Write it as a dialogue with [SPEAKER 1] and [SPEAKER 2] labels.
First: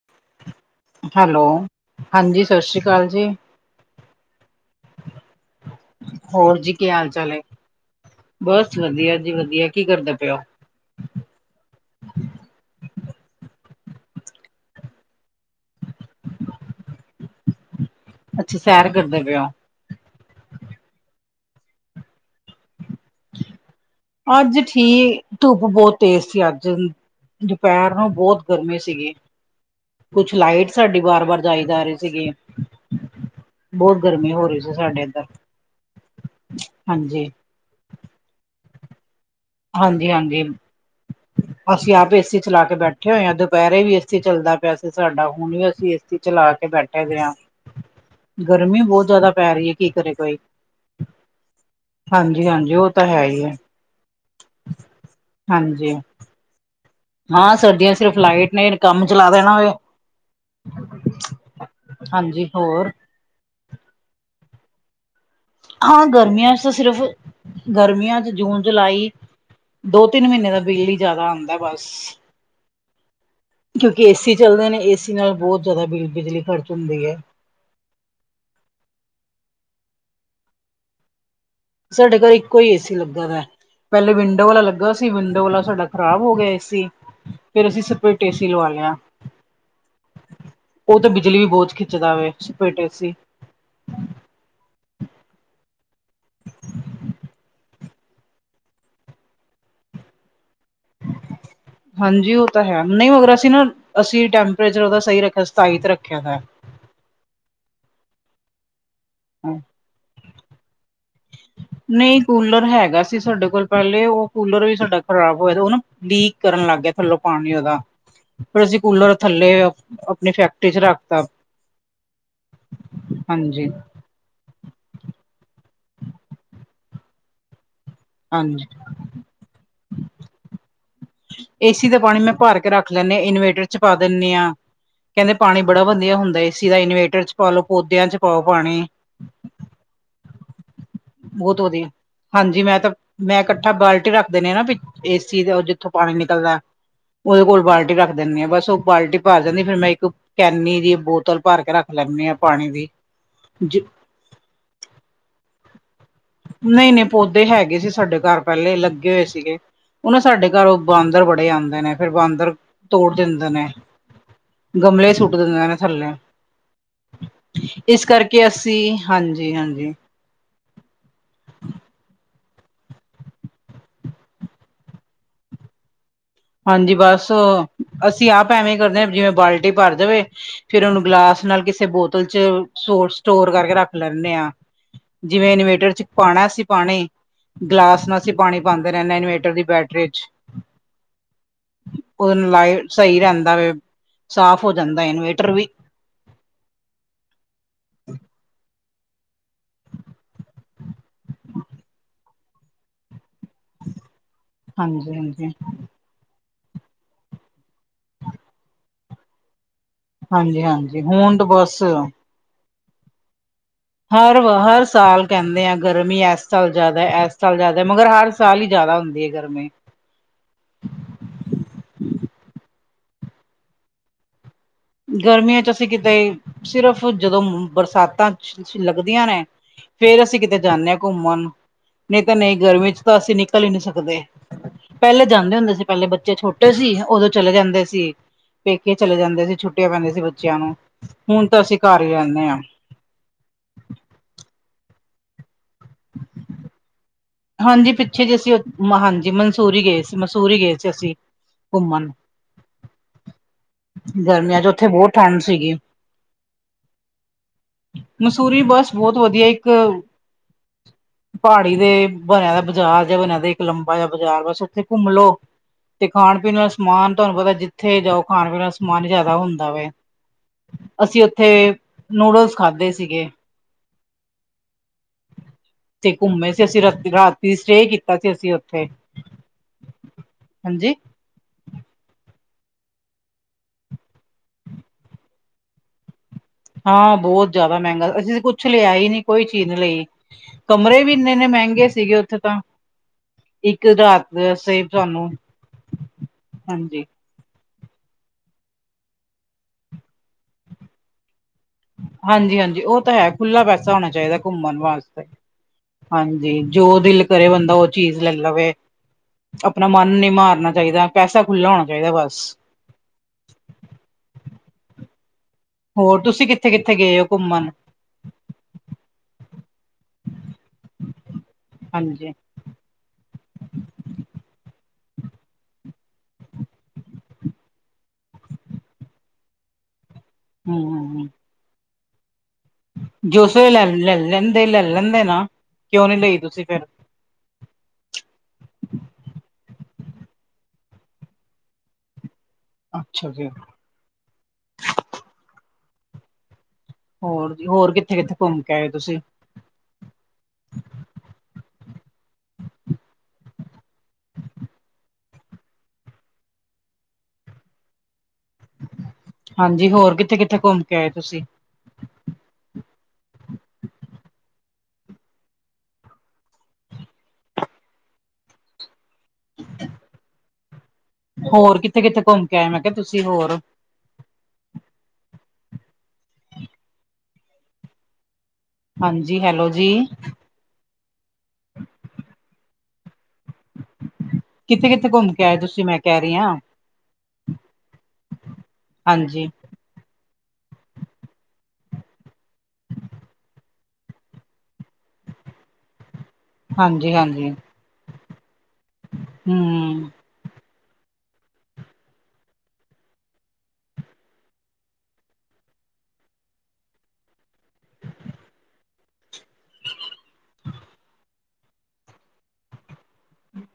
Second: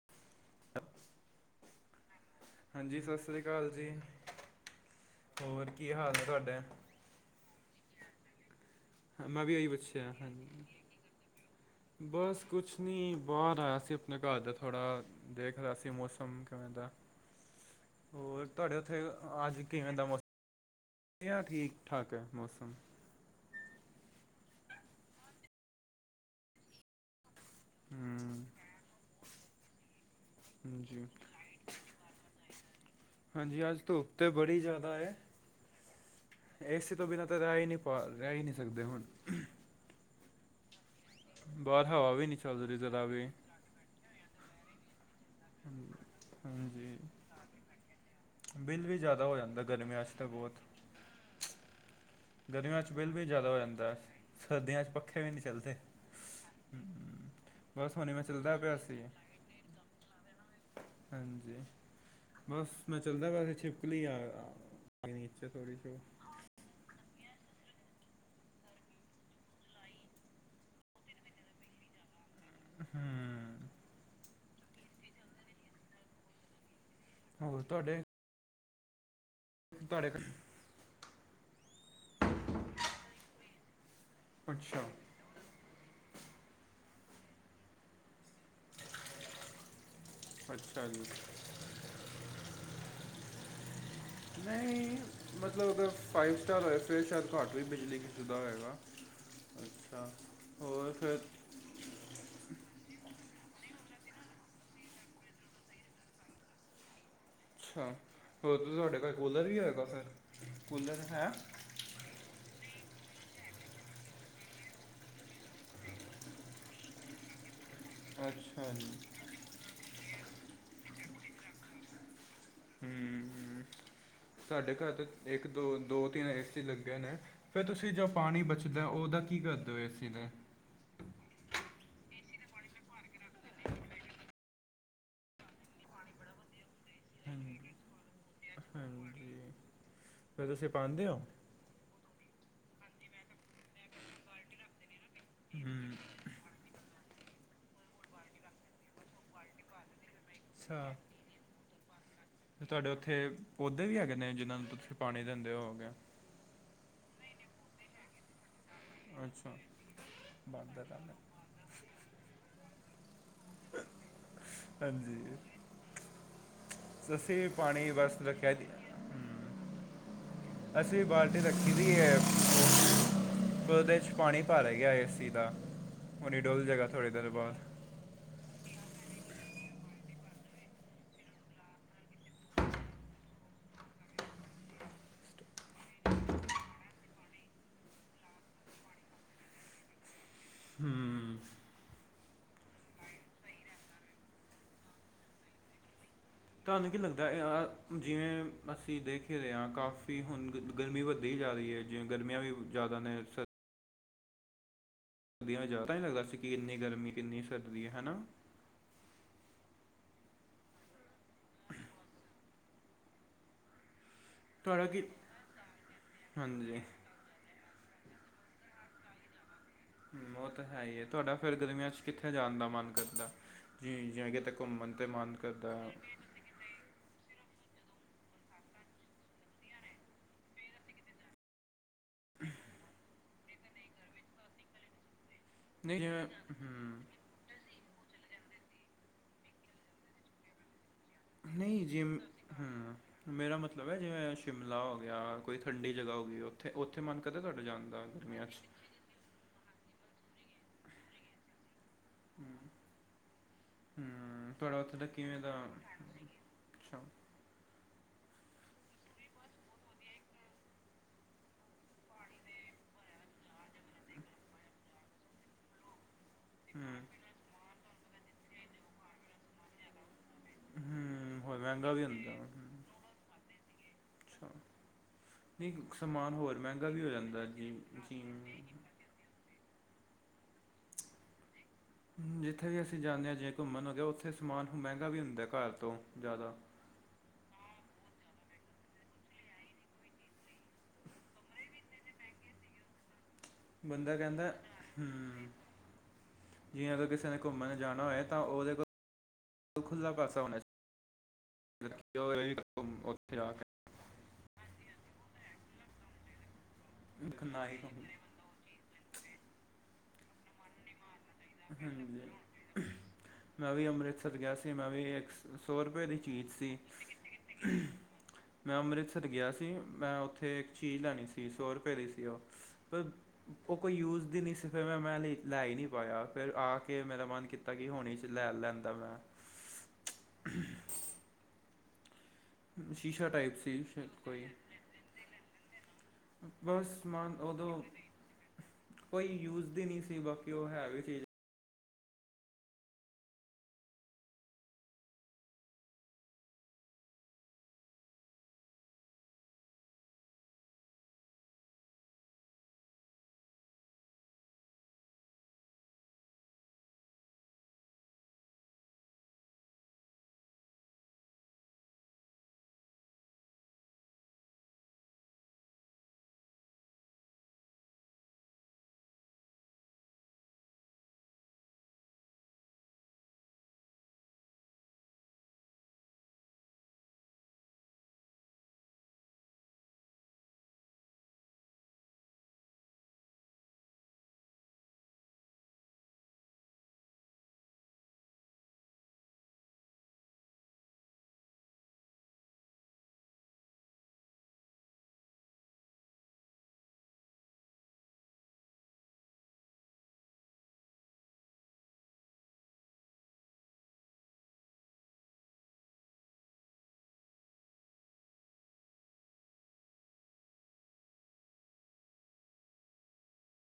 [SPEAKER 1] [inaudible]
[SPEAKER 2] Hello ਹਾਂਜੀ। ਸਤਿ ਸ਼੍ਰੀ
[SPEAKER 1] ਹਾਂਜੀ
[SPEAKER 2] ਅਕਾਲ ਜੀ,
[SPEAKER 1] ਸਾਸਰੀ ਕਾਲ ਜੀ। ਹੋਰ ਕੀ ਹਾਲ ਨੇ
[SPEAKER 2] ਹੋਰ
[SPEAKER 1] ਤੁਹਾਡੇ?
[SPEAKER 2] ਜੀ ਕੀ ਹਾਲ ਚਾਲ ਏ? ਬਸ ਵਧੀਆ ਜੀ
[SPEAKER 1] ਮੈਂ ਵੀ
[SPEAKER 2] ਵਧੀਆ,
[SPEAKER 1] ਇਹੀ
[SPEAKER 2] ਕੀ ਕਰਦੇ
[SPEAKER 1] ਪੁੱਛਿਆ
[SPEAKER 2] ਪਏ ਓ?
[SPEAKER 1] ਹਾਂਜੀ। ਬਸ ਕੁਛ ਨੀ ਬਾਰ ਆਇਆ ਅਸੀਂ ਆਪਣੇ ਘਰ ਦਾ ਥੋੜ੍ਹਾ ਦੇਖ ਰਿਹਾ ਸੀ ਮੌਸਮ ਕਿਵੇਂ ਦਾ
[SPEAKER 2] [inaudible]
[SPEAKER 1] ਹੋਰ
[SPEAKER 2] ਅੱਛਾ
[SPEAKER 1] ਤੁਹਾਡੇ
[SPEAKER 2] ਸੈਰ
[SPEAKER 1] ਉੱਥੇ
[SPEAKER 2] ਕਰਦੇ ਪਏ ਓ,
[SPEAKER 1] ਅੱਜ ਕਿਵੇਂ ਦਾ ਮੌਸਮ, ਠੀਕ ਠਾਕ ਆ ਮੌਸਮ।
[SPEAKER 2] ਅੱਜ ਠੀ, ਧੁੱਪ ਬਹੁਤ ਤੇਜ਼ ਸੀ ਅੱਜ ਵੀ ਦੁਪਹਿਰ ਨੂੰ ਬਹੁਤ
[SPEAKER 1] ਹਮ
[SPEAKER 2] ਗਰਮੀ ਸੀਗੀ। ਕੁਛ ਲਾਈਟ ਸਾਡੀ
[SPEAKER 1] ਹਾਂਜੀ
[SPEAKER 2] ਵਾਰ-ਵਾਰ ਜਾਈ ਜਾ ਰਹੀ ਸੀਗੀ।
[SPEAKER 1] ਹਾਂਜੀ ਅੱਜ
[SPEAKER 2] ਬਹੁਤ
[SPEAKER 1] ਧੁੱਪ ਤੇ
[SPEAKER 2] ਗਰਮੀ ਹੋ
[SPEAKER 1] ਬੜੀ
[SPEAKER 2] ਰਹੀ ਸੀ
[SPEAKER 1] ਜ਼ਿਆਦਾ
[SPEAKER 2] ਸਾਡੇ
[SPEAKER 1] ਐ,
[SPEAKER 2] ਇੱਧਰ,
[SPEAKER 1] ਏਸੀ ਤੋਂ ਬਿਨਾਂ
[SPEAKER 2] ਹਾਂਜੀ।
[SPEAKER 1] ਤਾਂ ਰਹਿ ਈ ਨੀ ਪਾ ਰਹਿ ਈ ਨੀ ਸਕਦੇ ਹੁਣ
[SPEAKER 2] ਹਾਂਜੀ ਹਾਂਜੀ,
[SPEAKER 1] ਬਾਹਰ
[SPEAKER 2] ਅਸੀਂ
[SPEAKER 1] ਹਵਾ
[SPEAKER 2] ਆਪ
[SPEAKER 1] ਵੀ ਨਹੀਂ
[SPEAKER 2] ਏਸੀ ਚਲਾ
[SPEAKER 1] ਚੱਲ
[SPEAKER 2] ਕੇ
[SPEAKER 1] ਰਹੀ ਜ਼ਰਾ
[SPEAKER 2] ਬੈਠੇ ਹੋਏ
[SPEAKER 1] ਵੀ
[SPEAKER 2] ਆ ਅ ਦੁਪਹਿਰੇ ਵੀ ਏਸੀ ਚੱਲਦਾ ਪਿਆ ਸੀ ਸਾਡਾ ਹੁਣ ਵੀ ਅਸੀਂ ਏਸੀ ਚਲਾ ਕੇ
[SPEAKER 1] ਹਾਂਜੀ
[SPEAKER 2] ਬੈਠੇ ਹੋਏ ਆ। ਗਰਮੀ
[SPEAKER 1] ਬਿੱਲ ਵੀ
[SPEAKER 2] ਬਹੁਤ ਜ਼ਿਆਦਾ
[SPEAKER 1] ਹੋ
[SPEAKER 2] ਪੈ
[SPEAKER 1] ਜਾਂਦਾ
[SPEAKER 2] ਰੀ ਐ ਕੀ
[SPEAKER 1] ਗਰਮੀਆਂ
[SPEAKER 2] ਕਰੇ
[SPEAKER 1] 'ਚ ਤਾਂ
[SPEAKER 2] ਕੋਈ ਹਾਂਜੀ-ਹਾਂਜੀ
[SPEAKER 1] ਗਰਮੀਆਂ
[SPEAKER 2] ਉਹ
[SPEAKER 1] ਵਿੱਚ
[SPEAKER 2] ਤਾਂ
[SPEAKER 1] ਬਿੱਲ
[SPEAKER 2] ਹੈ
[SPEAKER 1] ਵੀ
[SPEAKER 2] ਈ
[SPEAKER 1] ਜ਼ਿਆਦਾ
[SPEAKER 2] ਏ,
[SPEAKER 1] ਹੋ ਜਾਂਦਾ, ਸਰਦੀਆਂ ਵਿੱਚ ਪੱਖੇ ਵੀ ਨੀ ਚਲਦੇ।
[SPEAKER 2] ਹਾਂਜੀ। ਹਾਂ, ਸਰਦੀਆਂ ਚ ਸਿਰਫ ਲਾਈਟ ਨੇ ਕੰਮ ਚਲਾ ਦੇਣਾ ਐ।
[SPEAKER 1] ਹਾਂਜੀ,
[SPEAKER 2] ਹਾਂਜੀ
[SPEAKER 1] ਬਸ
[SPEAKER 2] ਹੋਰ
[SPEAKER 1] ਮੈਂ ਚੱਲਦਾ ਵੈਸੇ ਛਿਪਕ ਲਈ ਆ, ਆ ਗਈ ਨੀਚੇ ਥੋੜ੍ਹੀ।
[SPEAKER 2] ਹਾਂ ਗਰਮੀਆਂ ਚ ਤਾਂ ਸਿਰਫ, ਗਰਮੀਆਂ ਚ ਜੂਨ ਜੁਲਾਈ। ਦੋ ਤਿੰਨ ਮਹੀਨੇ ਦਾ ਬਿੱਲ ਈ ਜ਼ਿਆਦਾ ਆਦਾ ਬਸ।
[SPEAKER 1] ਹੂੰ,
[SPEAKER 2] ਕਿਉਂਕਿ ਏਸੀ ਚੱਲਦੇ ਨੇ ਏ ਸੀ ਨਾਲ ਬਹੁਤ ਜ਼ਿਆਦਾ ਬਿਜਲੀ ਖਰਚ ਹੁੰਦੀ ਐ।
[SPEAKER 1] ਹੋਰ ਤੁਹਾਡੇ, ਤੁਹਾਡੇ ਘਰ,
[SPEAKER 2] ਸਾਡੇ ਘਰ ਇੱਕੋ ਹੀ ਏਸੀ ਲੱਗਾ ਗਾ, ਪਹਿਲੇ ਵਿੰਡੋ ਵਾਲਾ
[SPEAKER 1] ਅੱਛਾ
[SPEAKER 2] ਲੱਗਾ ਸੀ ਵਿੰਡੋ ਵਾਲਾ ਸਾਡਾ ਖਰਾਬ ਹੋ ਗਿਆ ਏ ਸੀ, ਫੇਰ ਅਸੀਂ ਸਪਰੇਟ ਏ ਸੀ ਲਵਾਇਆ
[SPEAKER 1] ਅੱਛਾ
[SPEAKER 2] ਉਹ
[SPEAKER 1] ਜੀ
[SPEAKER 2] ਤੇ ਬਿਜਲੀ ਬਹੁਤ ਖਿੱਚਦਾ ਵੇ, ਸਪੇਰਟ ਏ ਸੀ।
[SPEAKER 1] ਨਹੀਂ, ਮਤਲਬ ਫਾਈਵ ਸਟਾਰ ਹੋਏ ਫੇਰ ਸ਼ਾਇਦ ਘੱਟ ਵੀ ਬਿਜਲੀ ਖਿੱਚਦਾ ਹੋਏਗਾ। ਅੱਛਾ, ਹੋਰ ਫੇਰ
[SPEAKER 2] ਹਾਂਜੀ, ਉਹ ਤਾਂ ਹੈ, ਨਹੀਂ ਮਗਰ ਅਸੀਂ ਨਾ। ਅਸੀਂ ਟੈਂਪਰੇਚਰ ਉਹਦਾ ਸਹੀ ਰੱਖਿਆ, ਸਤਾਈ ਤੇ ਰੱਖਿਆ ਗਾ,
[SPEAKER 1] ਅੱਛਾ, ਹੋਰ ਤਾਂ ਤੁਹਾਡੇ ਕੋਲ ਕੂਲਰ ਵੀ ਹੈਗਾ ਫੇਰ, ਕੂਲਰ ਹੈ।
[SPEAKER 2] ਨਹੀਂ ਕੂਲਰ ਹੈਗਾ ਸੀ ਸਾਡੇ ਕੋਲ ਪੈਲੇ, ਉਹ ਕੂਲਰ ਵੀ ਸਾਡਾ ਖ਼ਰਾਬ ਹੋਇਆ, ਉਹ ਨਾ ਲੀਕ ਕਰਨ ਲੱਗ ਗਿਆ, ਥੱਲੋ ਪਾਨੀ ਉਹਦਾ, ਫੇਰ
[SPEAKER 1] ਅੱਛਾ
[SPEAKER 2] ਅਸੀਂ
[SPEAKER 1] ਜੀ
[SPEAKER 2] ਕੂਲਰ ਥੱਲੇ, ਆਪਣੀ ਫੈਕਟਰੀ 'ਚ ਰੱਖਤਾ।
[SPEAKER 1] ਹਮ- ਹਮ।
[SPEAKER 2] ਹਾਂਜੀ
[SPEAKER 1] ਸਾਡੇ ਘਰ ਤੇ ਇੱਕ- ਦੋ, ਦੋ- ਤਿੰਨ ਏਸੀ ਲੱਗੇ ਨੇ, ਫੇਰ ਤੁਸੀਂ ਜੋ, ਪਾਣੀ
[SPEAKER 2] ਹਾਂਜੀ
[SPEAKER 1] ਬਚਦਾ, ਉਹਦਾ ਕੀ ਕਰਦੇ ਓ ਏਸੀ ਦਾ।
[SPEAKER 2] ਏਸੀ ਦਾ ਪਾਣੀ ਮੈਂ ਭਰ ਕੇ ਰੱਖ ਲੈਂਣੇ, ਇਨਵੇਟਰ 'ਚ ਪਾ ਦਿੰਦੇ ਆਂ। ਕਹਿੰਦੇ ਪਾਨੀ ਬੜਾ ਵਧੀਆ ਹੁੰਦਾ ਏ ਸੀ ਦਾ, ਇਨੀਵੇਟਰ 'ਚ
[SPEAKER 1] ਹਾਂਜੀ
[SPEAKER 2] ਪਾਲੋ ਪੌਦਿਆਂ 'ਚ, ਪਾਓ ਪਾਣੀ
[SPEAKER 1] ਹਾਂਜੀ, ਫੇਰ ਤੁਸੀਂ ਪਾਂਦੇ ਓ।
[SPEAKER 2] ਬਹੁਤ ਵਧੀਆ, ਹਾਂਜੀ ਮੈਂ ਤਾਂ, ਮੈਂ ਇਕੱਠਾ ਬਾਲਟੀ ਰੱਖਦੇ ਨੇ ਵੀ ਨਾ, ਏਸੀ ਦੇ, ਉਹ ਜਿੱਥੋਂ
[SPEAKER 1] ਹਮ
[SPEAKER 2] ਪਾਣੀ ਨਿਕਲਦਾ। ਉਹਦੇ ਕੋਲ ਬਾਲਟੀ ਰੱਖ ਦਿੰਦੀ ਆਂ, ਬਸ ਉਹ ਬਾਲਟੀ ਭਰ ਜਾਂਦੀ, ਫੇਰ ਮੈਂ ਇੱਕ ਕੈਨੀ ਦੀ
[SPEAKER 1] ਅੱਛਾ,
[SPEAKER 2] ਬੋਤਲ ਭਰ ਕੇ ਰੱਖ ਲੈਂਦੀ ਹਾਂ
[SPEAKER 1] ਤੇ
[SPEAKER 2] ਪਾਣੀ ਦੀ
[SPEAKER 1] ਤਾਡੇ ਉੱਥੇ,
[SPEAKER 2] ਜ
[SPEAKER 1] ਪੌਦੇ ਵੀ ਹੈਗੇ ਨੇ ਜਿਹਨਾਂ ਨੂੰ ਤੁਸੀਂ ਪਾਣੀ ਦਿੰਦੇ ਹੋਊਗੇ।
[SPEAKER 2] ਨਹੀਂ -ਨਹੀਂ, ਪੌਦੇ ਹੈਗੇ ਸੀ ਸਾਡੇ ਘਰ ਪਹਿਲੇ ਲੱਗ। ਲੱਗੇ ਹੋਏ ਸੀਗੇ,
[SPEAKER 1] ਅੱਛਾ
[SPEAKER 2] ਉਹ ਨਾ ਸਾਡੇ ਘਰ
[SPEAKER 1] ਬਣਦਾ ਕੰਮ ਹੈ
[SPEAKER 2] ਬਾਂਦਰ ਬੜੇ ਆਂਦੇ ਨੇ, ਫੇਰ ਬਾਂਦਰ ਤੋੜ ਦਿੰਦੇ ਨੇ, ਗਮਲੇ
[SPEAKER 1] ਹਾਂਜੀ
[SPEAKER 2] ਸੁੱਟ ਦੇਂਦੇ ਨੇ ਥੱਲੇ,
[SPEAKER 1] ਅਸੀਂ ਵੀ ਪਾਣੀ
[SPEAKER 2] ਇਸ
[SPEAKER 1] ਬਸ
[SPEAKER 2] ਕਰਕੇ
[SPEAKER 1] ਰੱਖਿਆ ਦੀ
[SPEAKER 2] ਅਸੀਂ,
[SPEAKER 1] ਹਮ
[SPEAKER 2] ਹਾਂਜੀ- ਹਾਂਜੀ।
[SPEAKER 1] ਅਸੀਂ ਬਾਲਟੀ ਰੱਖੀ ਦੀ ਹੈ, ਉਹਦੇ 'ਚ ਪਾਣੀ ਪਾ ਲਿਆ ਏ ਸੀ ਦਾ, ਹੁਣੀ ਡੁਲ ਜਾਏਗਾ
[SPEAKER 2] ਹਾਂਜੀ
[SPEAKER 1] ਥੋੜ੍ਹੀ ਦੇਰ
[SPEAKER 2] ਬਸ
[SPEAKER 1] ਬਾਅਦ,
[SPEAKER 2] ਅਸੀਂ ਆਪ ਐਵੇਂ ਕਰਦੇ, ਜਿਵੇਂ ਬਾਲਟੀ ਭਰ ਜਾਵੇ। ਫੇਰ ਉਹਨੂੰ ਗਲਾਸ ਨਾਲ ਕਿਸੇ ਬੋਤਲ 'ਚ, ਸੋ ਸਟੋਰ ਕਰਕੇ ਰੱਖ ਲੈਣੇ ਆਂ, ਜਿਵੇਂ ਇਨਵੇਟਰ 'ਚ ਪਾਣਾ ਸੀ ਪਾਣੀ, ਗਲਾਸ ਨਾਲ ਅਸੀਂ ਪਾਣੀ ਪਾਂਦੇ ਰਹਿਣੇ ਇਨਵੇਟਰ ਦੀ ਬੈਟਰੀ 'ਚ
[SPEAKER 1] ਹਮ।
[SPEAKER 2] ਉਹਨ ਲਾਏ, ਸਹੀ ਰਹਿੰਦਾ ਵੇ, ਸਾਫ਼ ਹੋ ਜਾਂਦਾ ਇਨਵੇਟਰ ਵੀ।
[SPEAKER 1] ਤੁਹਾਨੂੰ ਕੀ ਲੱਗਦਾ ਆ, ਜਿਵੇਂ ਅਸੀਂ ਦੇਖ ਹੀ ਰਹੇ ਆਂ ਕਾਫੀ ਹੁਣ ਗਰਮੀ ਵੱਧਦੀ ਜਾ ਰਹੀ ਐ, ਜਿਵੇਂ ਗਰਮੀਆਂ ਵੀ ਜ਼ਿਆਦਾ ਨੇ ਸਰ
[SPEAKER 2] ਹਾਂਜੀ- ਹਾਂਜੀ।
[SPEAKER 1] ਸਰਦੀਆਂ ਵਿੱਚ ਜ਼ਿਆਦਾ ਤਾਂ ਹੀ ਲੱਗਦਾ ਸੀ ਕਿੰਨੀ ਗਰਮੀ ਕਿੰਨੀ ਸਰਦੀ ਹਨਾ।
[SPEAKER 2] ਹਾਂਜੀ- ਹਾਂਜੀ, ਹੁਨ ਤਾਂ ਬਸ ਹਰ ਵਾ, ਹਰ
[SPEAKER 1] ਤੁਹਾਡਾ ਕੀ
[SPEAKER 2] ਸਾਲ ਕਹਿੰਦੇ ਆ ਗਰਮੀ ਐਸ ਸਾਲ
[SPEAKER 1] ਹਾਂਜੀ
[SPEAKER 2] ਜ਼ਿਆਦਾ ਐਸ ਚਲ ਜ਼ਿਆਦਾ, ਮਗਰ ਹਰ ਸਾਲ ਹੀ ਜ਼ਿਆਦਾ ਹੁੰਦੀ ਐ ਗਰਮੀ।
[SPEAKER 1] ਹਮ, ਉਹ ਤੇ ਹੈ ਹੀ ਐ, ਤਾਡਾ ਫੇਰ ਗਰਮੀਆਂ 'ਚ ਕਿੱਥੇ ਜਾਣ ਦਾ ਮਨ ਕਰਦਾ, ਜੀ ਜੇ ਕਿਤੇ ਘੁੰਮਨ ਤੇ ਮਨ ਕਰਦਾ।
[SPEAKER 2] ਸਿਰਫ਼, ਜਦੋਂ ਬਰਸਾਤਾਂ 'ਚ ਲੱਗਦੀਆਂ ਨੇ ਫਿਰ ਅਸੀਂ ਕਿਤੇ ਜਾਂਦੇ ਆਂ ਘੁੰਮਣ, ਨਹੀਂ ਤਾਂ ਨਹੀਂ ਗਰਮੀ 'ਚ ਤਾਂ ਅਸੀਂ ਨਿਕਲ ਹੀ ਨਹੀਂ ਸਕਦੇ। ਪੈਲੇ ਜਾਂਦੇ ਹੁੰਦੇ ਸੀ,
[SPEAKER 1] ਨਹੀਂ
[SPEAKER 2] ਪਹਿਲੇ
[SPEAKER 1] ਜਿਵੇਂ
[SPEAKER 2] ਬੱਚੇ ਛੋਟੇ ਸੀ
[SPEAKER 1] ਹਮ
[SPEAKER 2] ਉਦੋਂ ਚਲੇ ਜਾਂਦੇ ਸੀ ਪੇਕੇ ਚਲੇ ਜਾਂਦੇ ਸੀ ਛੁੱਟੀਆਂ ਪੈਂਦੀ ਸੀ ਬੱਚਿਆਂ ਨੂੰ। ਹੁਣ ਤਾਂ ਅਸੀਂ
[SPEAKER 1] ਨਹੀ
[SPEAKER 2] ਘਰ ਹੀ
[SPEAKER 1] ਜੀਵੇ
[SPEAKER 2] ਰਹਿੰਦੇ ਹਾਂ
[SPEAKER 1] ਹਮ ਮੇਰਾ ਮਤਲਬ ਹੈ ਜਿਵੇਂ ਸ਼ਿਮਲਾ ਹੋ ਗਿਆ ਕੋਈ ਠੰਡੀ ਜਗ੍ਹਾ ਹੋ ਗਈ ਉਹ ਉੱਥੇ ਉੱਥੇ ਮਨ ਕਰਦਾ ਤੁਹਾਡੇ
[SPEAKER 2] ਹਾਂਜੀ
[SPEAKER 1] ਜਾਣਦਾ
[SPEAKER 2] ਪਿੱਛੇ ਜੇ
[SPEAKER 1] ਗਰਮੀਆਂ
[SPEAKER 2] ਅਸੀਂ
[SPEAKER 1] 'ਚ
[SPEAKER 2] ਹਾਂਜੀ ਮਨਸੂੂਰ ਹੀ ਗਏ ਸੀ ਮਸੂੂਰ ਹੀ ਗਏ ਸੀ ਅਸੀਂ ਘੁੰਮਣ
[SPEAKER 1] ਹਮ ਹਮ
[SPEAKER 2] ਗਰਮੀਆਂ ਚ
[SPEAKER 1] ਥਹਾੜਾ ਉੱਥੇ ਦਾ
[SPEAKER 2] ਬਹੁਤ
[SPEAKER 1] ਕਿਵੇਂ
[SPEAKER 2] ਠੰਢ
[SPEAKER 1] ਦਾ
[SPEAKER 2] ਸੀਗੀ ਮਸੂਰੀ ਬੱਸ ਬਹੁਤ ਵਧੀਆ ਇੱਕ ਪਹਾੜੀ ਦੇ ਬਣਿਆ ਦਾ ਬਾਜ਼ਾਰ ਜਿਹਾ ਬਣਿਆ ਦਾ ਇੱਕ ਲੰਬਾ ਜਿਹਾ ਬਾਜ਼ਾਰ ਬਸ ਉੱਥੇ ਗੁੰਮ ਲੋਓ ਤੇ ਖਾਣ ਪੀਣ ਵਾਲਾ ਸਮਾਨ
[SPEAKER 1] ਹੂੰ
[SPEAKER 2] ਤੁਹਾਨੂੰ ਪਤਾ ਜਿੱਥੇ ਜਾਓ ਖਾਣ ਪੀਣ ਵਾਲਾ ਸਮਾਨ ਜ਼ਿਆਦਾ ਹੁੰਦਾ ਵ ਅਸੀਂ
[SPEAKER 1] ਹੂੰ
[SPEAKER 2] ਉੱਥੇ
[SPEAKER 1] ਹੋਰ ਮਹਿੰਗਾ ਵੀ ਹੁੰਦਾ
[SPEAKER 2] ਨੂਡਲਸ ਖਾਧੇ ਸੀਗੇ।
[SPEAKER 1] ਅੱਛਾ ਨਹੀਂ
[SPEAKER 2] ਤੇ
[SPEAKER 1] ਸਮਾਨ
[SPEAKER 2] ਘੁੰਮੇ
[SPEAKER 1] ਹੋਰ
[SPEAKER 2] ਸੀ ਅਸੀਂ
[SPEAKER 1] ਮਹਿੰਗਾ ਵੀ ਹੋ
[SPEAKER 2] ਰਾਤੀ
[SPEAKER 1] ਜਾਂਦਾ
[SPEAKER 2] ਰਾਤੀ
[SPEAKER 1] ਜੀ
[SPEAKER 2] ਸਟੇਅ ਕੀਤਾ
[SPEAKER 1] ਜੀ
[SPEAKER 2] ਸੀ ਅਸੀਂ ਉੱਥੇ ਹਾਂਜੀ।
[SPEAKER 1] ਜਿੱਥੇ ਵੀ ਅਸੀਂ ਜਾਂਦੇ ਹਾਂ ਜੇ ਘੁੰਮਣ ਹੋ ਗਿਆ ਉੱਥੇ ਸਮਾਨ ਮਹਿੰਗਾ ਵੀ ਹੁੰਦਾ ਘਰ ਤੋਂ ਜ਼ਿਆਦਾ।
[SPEAKER 2] ਹਾਂ ਬਹੁਤ ਜ਼ਿਆਦਾ ਮਹਿੰਗਾ ਅਸੀਂ ਕੁਛ ਲਿਆ ਹੀ ਨਹੀਂ ਕੋਈ ਚੀਜ਼ ਨਹੀਂ ਲਈ। ਕਮਰੇ ਵੀ ਇੰਨੇ ਇੰਨੇ ਮਹਿੰਗੇ ਸੀਗੇ ਉੱਥੇ ਤਾਂ ਇੱਕ
[SPEAKER 1] ਬੰਦਾ
[SPEAKER 2] ਰਾਤ
[SPEAKER 1] ਕਹਿੰਦਾ
[SPEAKER 2] ਦੱਸੀਏ ਸ ਤਾਹਨੂੰ
[SPEAKER 1] ਹੂੰ ਜਿਵੇਂ
[SPEAKER 2] ਹਾਂਜੀ।
[SPEAKER 1] ਅਗਰ ਕਿਸੇ ਨੇ ਘੁੰਮਣ ਜਾਣਾ ਹੋਏ ਤਾਂ ਉਹਦੇ ਕੋਲ ਖੁੱਲ੍ਹਾ ਪਾਸਾ ਹੋਣਾ ਚਾਦਾ
[SPEAKER 2] ਹਾਂਜੀ ਹਾਂਜੀ ਉਹ ਤਾਂ
[SPEAKER 1] ਉੱਥੇ ਜਾ
[SPEAKER 2] ਖੁੱਲ੍ਹਲਾ
[SPEAKER 1] ਕੇ
[SPEAKER 2] ਪੇਸਾ ਹੋਣਾ ਚਾਹੀਦਾ ਘੁੰਮਣ ਵਾਸਤੇ ਹਾਂਜੀ ਜੋ ਦਿਲ ਕਰੇ
[SPEAKER 1] ਨਾ
[SPEAKER 2] ਬੰਦਾ
[SPEAKER 1] ਹੀ
[SPEAKER 2] ਉਹ
[SPEAKER 1] ਹਾਂਜੀ
[SPEAKER 2] ਚੀਜ਼ ਲੈ ਲਵੇ ਆਪਣਾ ਮਨ ਨੀ ਮਾਰਨਾ ਚਾਹੀਦਾ ਪੈਸਾ ਖੁੱਲਾ ਹੋਣਾ
[SPEAKER 1] ਹਾਂਜੀ
[SPEAKER 2] ਚਾਹੀਦਾ ਬਸ
[SPEAKER 1] ਮੈਂ ਵੀ ਅੰਮ੍ਰਿਤਸਰ ਗਿਆ ਸੀ ਮੈਂ ਵੀ ਇੱਕ ਸੌ ਰੁਪਏ ਦੀ
[SPEAKER 2] ਹੋਰ ਤੁਸੀਂ
[SPEAKER 1] ਚੀਜ਼ ਸੀ।
[SPEAKER 2] ਕਿੱਥੇ-ਕਿੱਥੇ ਗਏ ਹੋ ਘੁੰਮਣ
[SPEAKER 1] ਮੈਂ ਅੰਮ੍ਰਿਤਸਰ ਗਿਆ ਸੀ ਮੈਂ ਉੱਥੇ ਇੱਕ ਚੀਜ਼ ਲੈਣੀ ਸੀ ਸੌ ਰੁਪਏ ਦੀ ਸੀ
[SPEAKER 2] ਹਾਂਜੀ
[SPEAKER 1] ਉਹ ਫਿਰ ਉਹ ਕੋਈ ਯੂਜ ਦੀ ਨਹੀਂ ਸਿਫਿਰ ਮੈਂ ਮੈਂ ਲੈ ਹੀ ਨਹੀਂ ਪਾਇਆ। ਫਿਰ ਆ ਕੇ ਮੇਰਾ ਮਨ ਕੀਤਾ ਕਿ ਹੁਣੀ ਚ ਲੈ ਲੈਂਦਾ ਮੈਂ
[SPEAKER 2] ਹੂੰ
[SPEAKER 1] ਸ਼ੀਸ਼ਾ
[SPEAKER 2] ਜੋ
[SPEAKER 1] ਟਾਈਪ
[SPEAKER 2] ਸ
[SPEAKER 1] ਸੀ
[SPEAKER 2] ਲੈ ਲੈ
[SPEAKER 1] ਕੋਈ
[SPEAKER 2] ਲੈਂਦੇ ਲੈ ਲੈਂਦੇ ਨਾ ਕਿਉਂ ਨੀ ਲਈ ਤੁਸੀਂ ਫੇਰ
[SPEAKER 1] ਬਸ ਮਨ ਉਦੋਂ ਕੋਈ ਯੂਜ ਦੀ ਨਹੀ ਸੀ ਬਾਕੀ ਉਹ ਹੈ ਵੀ ਚੀਜ਼
[SPEAKER 2] ਅੱਛਾ ਜੀ। ਹੋਰ ਜੀ ਹੋਰ ਕਿੱਥੇ ਕਿੱਥੇ ਘੁੰਮ ਕੇ ਆਏ ਤੁਸੀਂ? ਹਾਂਜੀ ਹੋਰ ਕਿੱਥੇ ਕਿੱਥੇ ਘੁੰਮ ਕੇ ਆਏ ਤੁਸੀਂ? ਅ ਹੋਰ ਕਿੱਥੇ ਕਿੱਥੇ ਘੁੰਮ ਕੇ ਆਏ ਮੈਂ ਕਿਹਾ ਤੁਸੀਂ ਹੋਰ? ਹਾਂਜੀ ਹੈਲੋ ਜੀ। ਕਿੱਥੇ ਕਿੱਥੇ ਘੁੰਮ ਕੇ ਆਏ ਤੁਸੀਂ ਮੈਂ ਕਹਿ ਰਹੀ ਹਾਂ ਹਾਂਜੀ। ਹਾਂਜੀ ਹਾਂਜੀ ਹਮ।